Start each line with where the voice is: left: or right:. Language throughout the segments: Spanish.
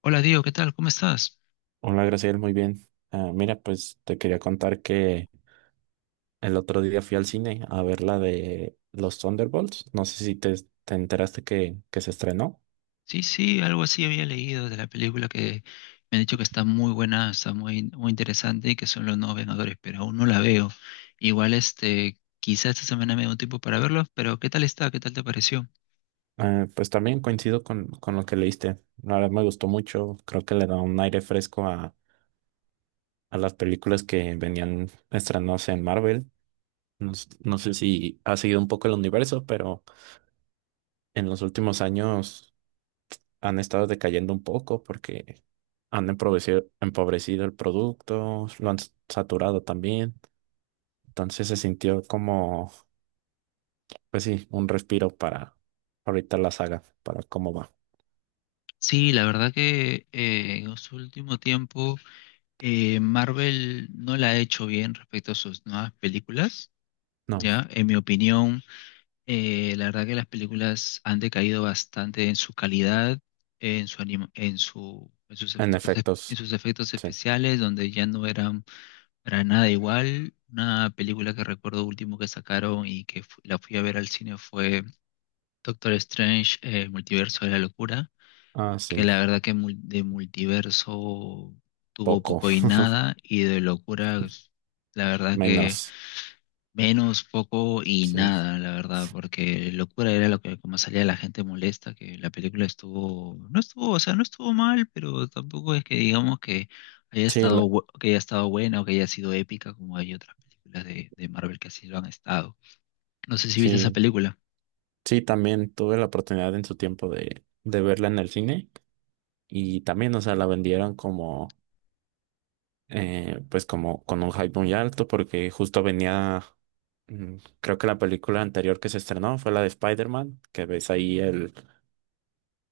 left: Hola Diego, ¿qué tal? ¿Cómo estás?
right: Hola, Graciela, muy bien. Ah, mira, pues te quería contar que el otro día fui al cine a ver la de los Thunderbolts. No sé si te enteraste que se estrenó.
left: Sí, sí, algo así había leído de la película que me han dicho que está muy buena, está muy, muy interesante y que son los nuevos Vengadores, pero aún no la veo. Igual este, quizás esta semana me dé un tiempo para verlo, pero ¿qué tal está? ¿Qué tal te pareció?
right: Ah, pues también coincido con lo que leíste. La verdad me gustó mucho. Creo que le da un aire fresco a las películas que venían estrenándose en Marvel. No, no sé si ha seguido un poco el universo, pero en los últimos años han estado decayendo un poco porque han empobrecido el producto, lo han saturado también. Entonces se sintió como, pues sí, un respiro para ahorita la saga, para cómo va.
left: Sí, la verdad que en su último tiempo Marvel no la ha hecho bien respecto a sus nuevas películas,
right: No,
left: ¿ya? En mi opinión. La verdad que las películas han decaído bastante en su calidad, en su, en sus
right: en
left: efectos, en
right: efectos,
left: sus efectos
right: sí.
left: especiales, donde ya no eran para nada igual. Una película que recuerdo último que sacaron y que la fui a ver al cine fue Doctor Strange, Multiverso de la Locura,
right: Ah,
left: que
right: sí,
left: la verdad que de multiverso tuvo
right: poco,
left: poco y nada, y de locura, la verdad que
right: menos,
left: Menos, poco y
right: sí.
left: nada, la verdad, porque locura era lo que como salía la gente molesta, que la película estuvo, no estuvo, o sea, no estuvo mal, pero tampoco es que digamos que haya
right: Sí,
left: estado, que haya estado buena o que haya sido épica como hay otras películas de Marvel que así lo han estado. No sé si viste esa
right: sí,
left: película.
right: sí, también tuve la oportunidad en su tiempo de verla en el cine y también, o sea, la vendieron como pues como con un hype muy alto porque justo venía, creo que la película anterior que se estrenó fue la de Spider-Man, que ves ahí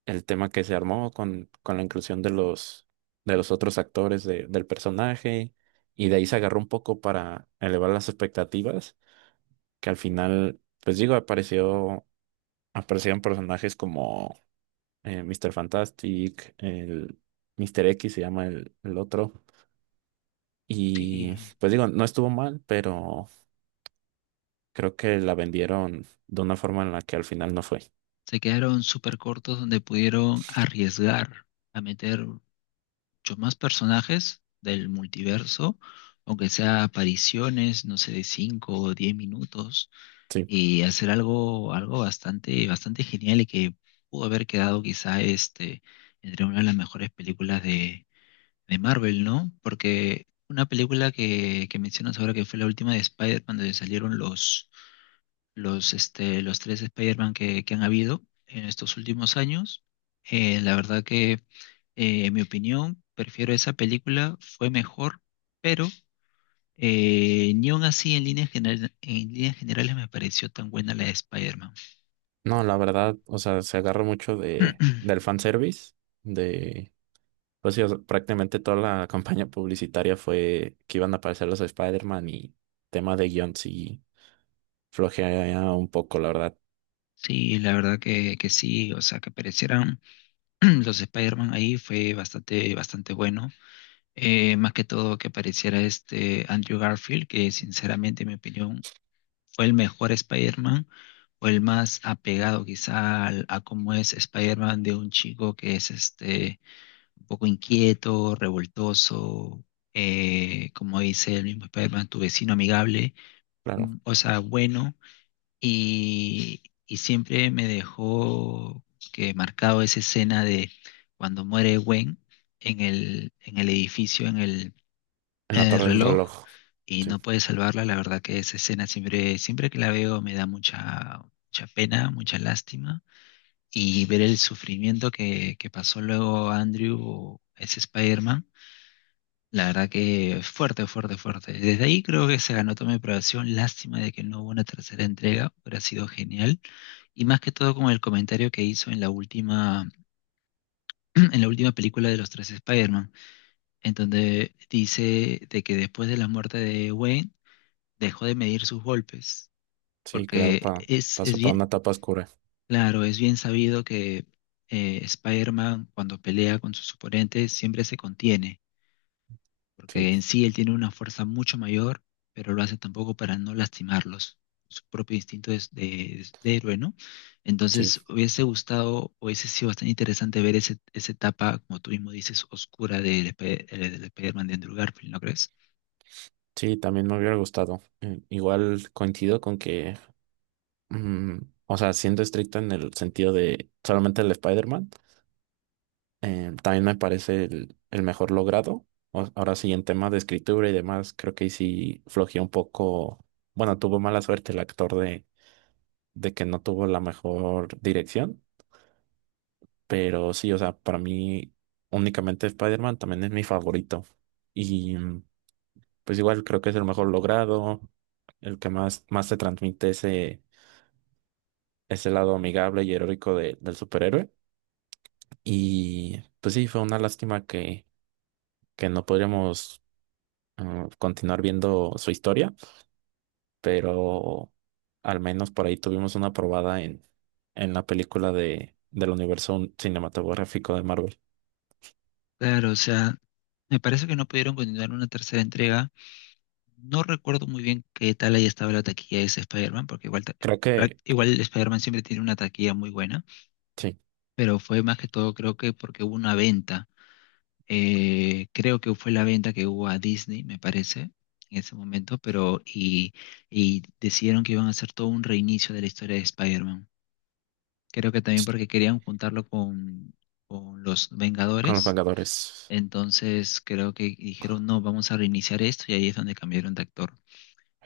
right: el tema que se armó con la inclusión de los otros actores del personaje y de ahí se agarró un poco para elevar las expectativas, que al final, pues digo, apareció, aparecieron personajes como Mr. Fantastic, el Mr. X se llama el otro. Y
left: Sí,
right: pues digo, no estuvo mal, pero creo que la vendieron de una forma en la que al final no fue.
left: se quedaron súper cortos donde pudieron arriesgar a meter muchos más personajes del multiverso, aunque sea apariciones, no sé, de 5 o 10 minutos
right: Sí.
left: y hacer algo, algo bastante, bastante genial y que pudo haber quedado quizá este, entre una de las mejores películas de Marvel, ¿no? Porque una película que mencionas ahora que fue la última de Spider-Man, donde salieron los, este, los tres Spider-Man que han habido en estos últimos años, la verdad que, en mi opinión, prefiero esa película, fue mejor, pero... Ni aun así en líneas generales me pareció tan buena la de Spider-Man.
right: No, la verdad, o sea, se agarró mucho del fanservice, de, pues sí, o sea, prácticamente toda la campaña publicitaria fue que iban a aparecer los Spider-Man y tema de guion sí flojea un poco, la verdad.
left: Sí, la verdad que sí, o sea, que aparecieran los Spider-Man ahí fue bastante, bastante bueno. Más que todo que apareciera este Andrew Garfield, que sinceramente, en mi opinión, fue el mejor Spider-Man o el más apegado quizá a cómo es Spider-Man, de un chico que es este un poco inquieto, revoltoso, como dice el mismo Spider-Man, tu vecino amigable,
right: Claro,
left: mm, o sea, bueno. Y siempre me dejó que marcado esa escena de cuando muere Gwen en el edificio,
right: en
left: en
right: la
left: el
right: Torre del
left: reloj,
right: Reloj.
left: y
right: Sí,
left: no puede salvarla. La verdad que esa escena siempre, siempre que la veo me da mucha, mucha pena, mucha lástima. Y ver el sufrimiento que pasó luego Andrew, o ese Spider-Man, la verdad que fuerte, fuerte, fuerte. Desde ahí creo que se ganó toda mi aprobación. Lástima de que no hubo una tercera entrega, hubiera sido genial, y más que todo con el comentario que hizo en la última, en la última película de los tres Spider-Man, en donde dice de que después de la muerte de Wayne dejó de medir sus golpes,
right: sí, claro,
left: porque
right: pa,
left: es
right: pasó para una
left: bien,
right: etapa oscura.
left: claro, es bien sabido que Spider-Man cuando pelea con sus oponentes siempre se contiene
right: Sí,
left: porque en sí él tiene una fuerza mucho mayor, pero lo hace tampoco para no lastimarlos, su propio instinto es de héroe, ¿no?
right: sí,
left: Entonces hubiese gustado, hubiese sido bastante interesante ver ese, esa etapa, como tú mismo dices, oscura del del Spider-Man de Andrew Garfield, ¿no crees?
right: sí, también me hubiera gustado. Igual coincido con que mm, o sea, siendo estricto en el sentido de solamente el Spider-Man, también me parece el mejor logrado. Ahora sí, en temas de escritura y demás, creo que ahí sí flojeó un poco. Bueno, tuvo mala suerte el actor de que no tuvo la mejor dirección, pero sí, o sea, para mí únicamente Spider-Man también es mi favorito. Y pues igual creo que es el mejor logrado, el que más, más te transmite ese, ese lado amigable y heroico del superhéroe. Y pues sí, fue una lástima que no podríamos continuar viendo su historia, pero al menos por ahí tuvimos una probada en la película de, del universo cinematográfico de Marvel.
left: Claro, o sea, me parece que no pudieron continuar una tercera entrega. No recuerdo muy bien qué tal ahí estaba la taquilla de ese Spider-Man, porque igual,
right: Creo que
left: igual el Spider-Man siempre tiene una taquilla muy buena,
right: sí,
left: pero fue más que todo creo que porque hubo una venta. Creo que fue la venta que hubo a Disney, me parece, en ese momento, pero y decidieron que iban a hacer todo un reinicio de la historia de Spider-Man. Creo que también porque querían juntarlo con los
right: con los
left: Vengadores.
right: Vengadores.
left: Entonces creo que dijeron, no, vamos a reiniciar esto y ahí es donde cambiaron de actor.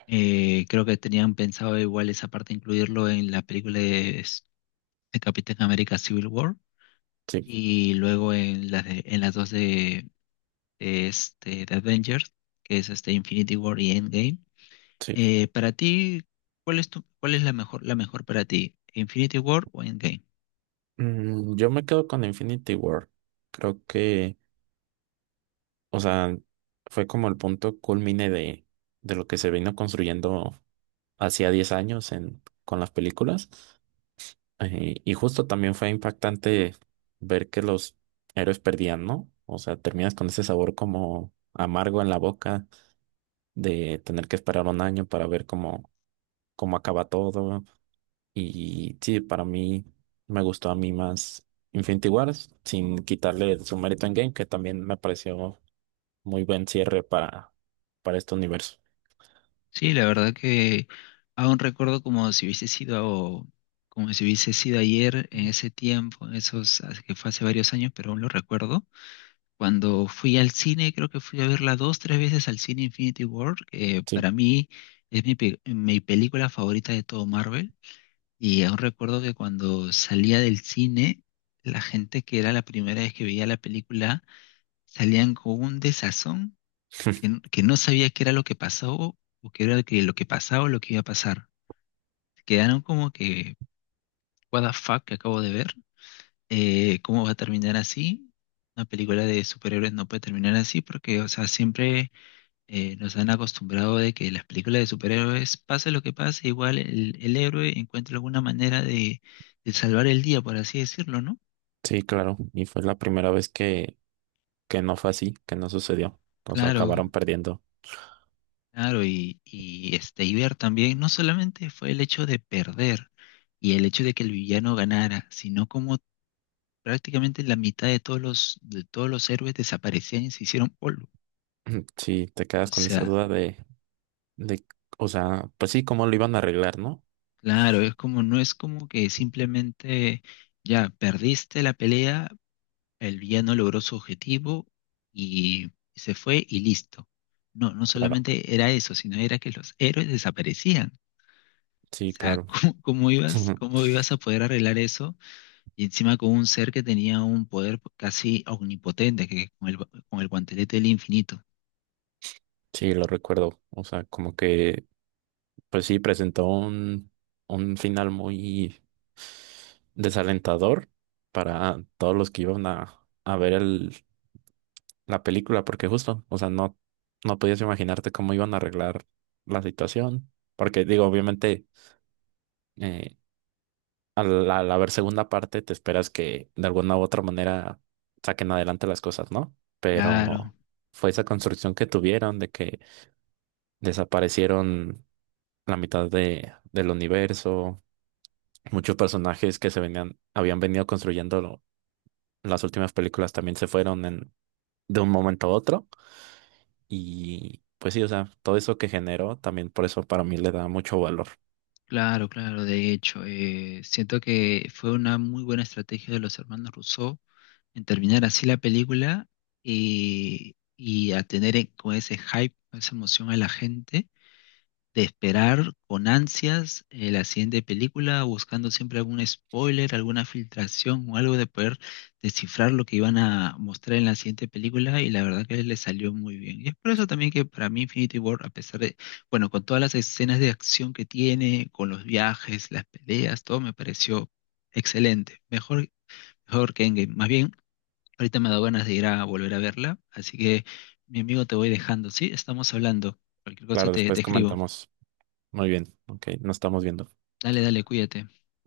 left: Creo que tenían pensado igual esa parte incluirlo en la película de Capitán América Civil War
right: Sí,
left: y luego en las dos este, de Avengers, que es este Infinity War y Endgame.
right: sí.
left: Para ti, ¿cuál es tu, cuál es la mejor para ti? ¿Infinity War o Endgame?
right: Yo me quedo con Infinity War. Creo que, o sea, fue como el punto culmine de lo que se vino construyendo hacía 10 años en, con las películas. Y justo también fue impactante ver que los héroes perdían, ¿no? O sea, terminas con ese sabor como amargo en la boca de tener que esperar un año para ver cómo, cómo acaba todo. Y sí, para mí me gustó a mí más Infinity Wars sin quitarle su mérito en Game, que también me pareció muy buen cierre para este universo.
left: Sí, la verdad que aún recuerdo como si hubiese sido, como si hubiese sido ayer en ese tiempo, en esos, que fue hace varios años, pero aún lo recuerdo. Cuando fui al cine, creo que fui a verla dos, tres veces al cine Infinity War, que
right: Sí,
left: para mí es mi, mi película favorita de todo Marvel. Y aún recuerdo que cuando salía del cine, la gente que era la primera vez que veía la película salían con un desazón que, que no sabía qué era lo que pasó o qué lo que pasaba o lo que iba a pasar. Quedaron como que, what the fuck que acabo de ver. ¿Cómo va a terminar así? Una película de superhéroes no puede terminar así porque, o sea, siempre nos han acostumbrado de que las películas de superhéroes, pase lo que pase, igual el héroe encuentra alguna manera de salvar el día, por así decirlo, ¿no?
right: sí, claro. Y fue la primera vez que no fue así, que no sucedió. O sea,
left: Claro,
right: acabaron perdiendo.
left: claro, y este, y ver también, no solamente fue el hecho de perder y el hecho de que el villano ganara, sino como prácticamente la mitad de todos los héroes desaparecían y se hicieron polvo.
right: Sí, te quedas
left: O
right: con esa
left: sea,
right: duda de, o sea, pues sí, cómo lo iban a arreglar, ¿no?
left: claro, es como, no es como que simplemente ya perdiste la pelea. El villano logró su objetivo y se fue y listo. No, no
right: Claro,
left: solamente era eso, sino era que los héroes desaparecían. O
right: sí,
left: sea,
right: claro.
left: ¿cómo, cómo ibas a poder arreglar eso? Y encima con un ser que tenía un poder casi omnipotente, que con el guantelete del infinito.
right: Sí, lo recuerdo. O sea, como que, pues sí, presentó un final muy desalentador para todos los que iban a ver el, la película, porque justo, o sea, no, no podías imaginarte cómo iban a arreglar la situación, porque digo, obviamente, eh, al, al haber segunda parte, te esperas que de alguna u otra manera saquen adelante las cosas, ¿no?
left: Claro,
right: Pero fue esa construcción que tuvieron de que desaparecieron la mitad de, del universo, muchos personajes que se venían, habían venido construyendo las últimas películas también se fueron en, de un momento a otro y pues sí, o sea, todo eso que generó también por eso para mí le da mucho valor.
left: claro, claro. De hecho, siento que fue una muy buena estrategia de los hermanos Rousseau en terminar así la película, y a tener con ese hype, con esa emoción a la gente, de esperar con ansias la siguiente película, buscando siempre algún spoiler, alguna filtración o algo de poder descifrar lo que iban a mostrar en la siguiente película, y la verdad que le salió muy bien. Y es por eso también que para mí Infinity War, a pesar de, bueno, con todas las escenas de acción que tiene, con los viajes, las peleas, todo me pareció excelente, mejor, mejor que Endgame. Más bien, ahorita me ha dado ganas de ir a volver a verla, así que mi amigo te voy dejando, ¿sí? Estamos hablando. Cualquier cosa
right: Claro,
left: te, te
right: después
left: escribo.
right: comentamos. Muy bien, ok, nos estamos viendo.
left: Dale, dale, cuídate.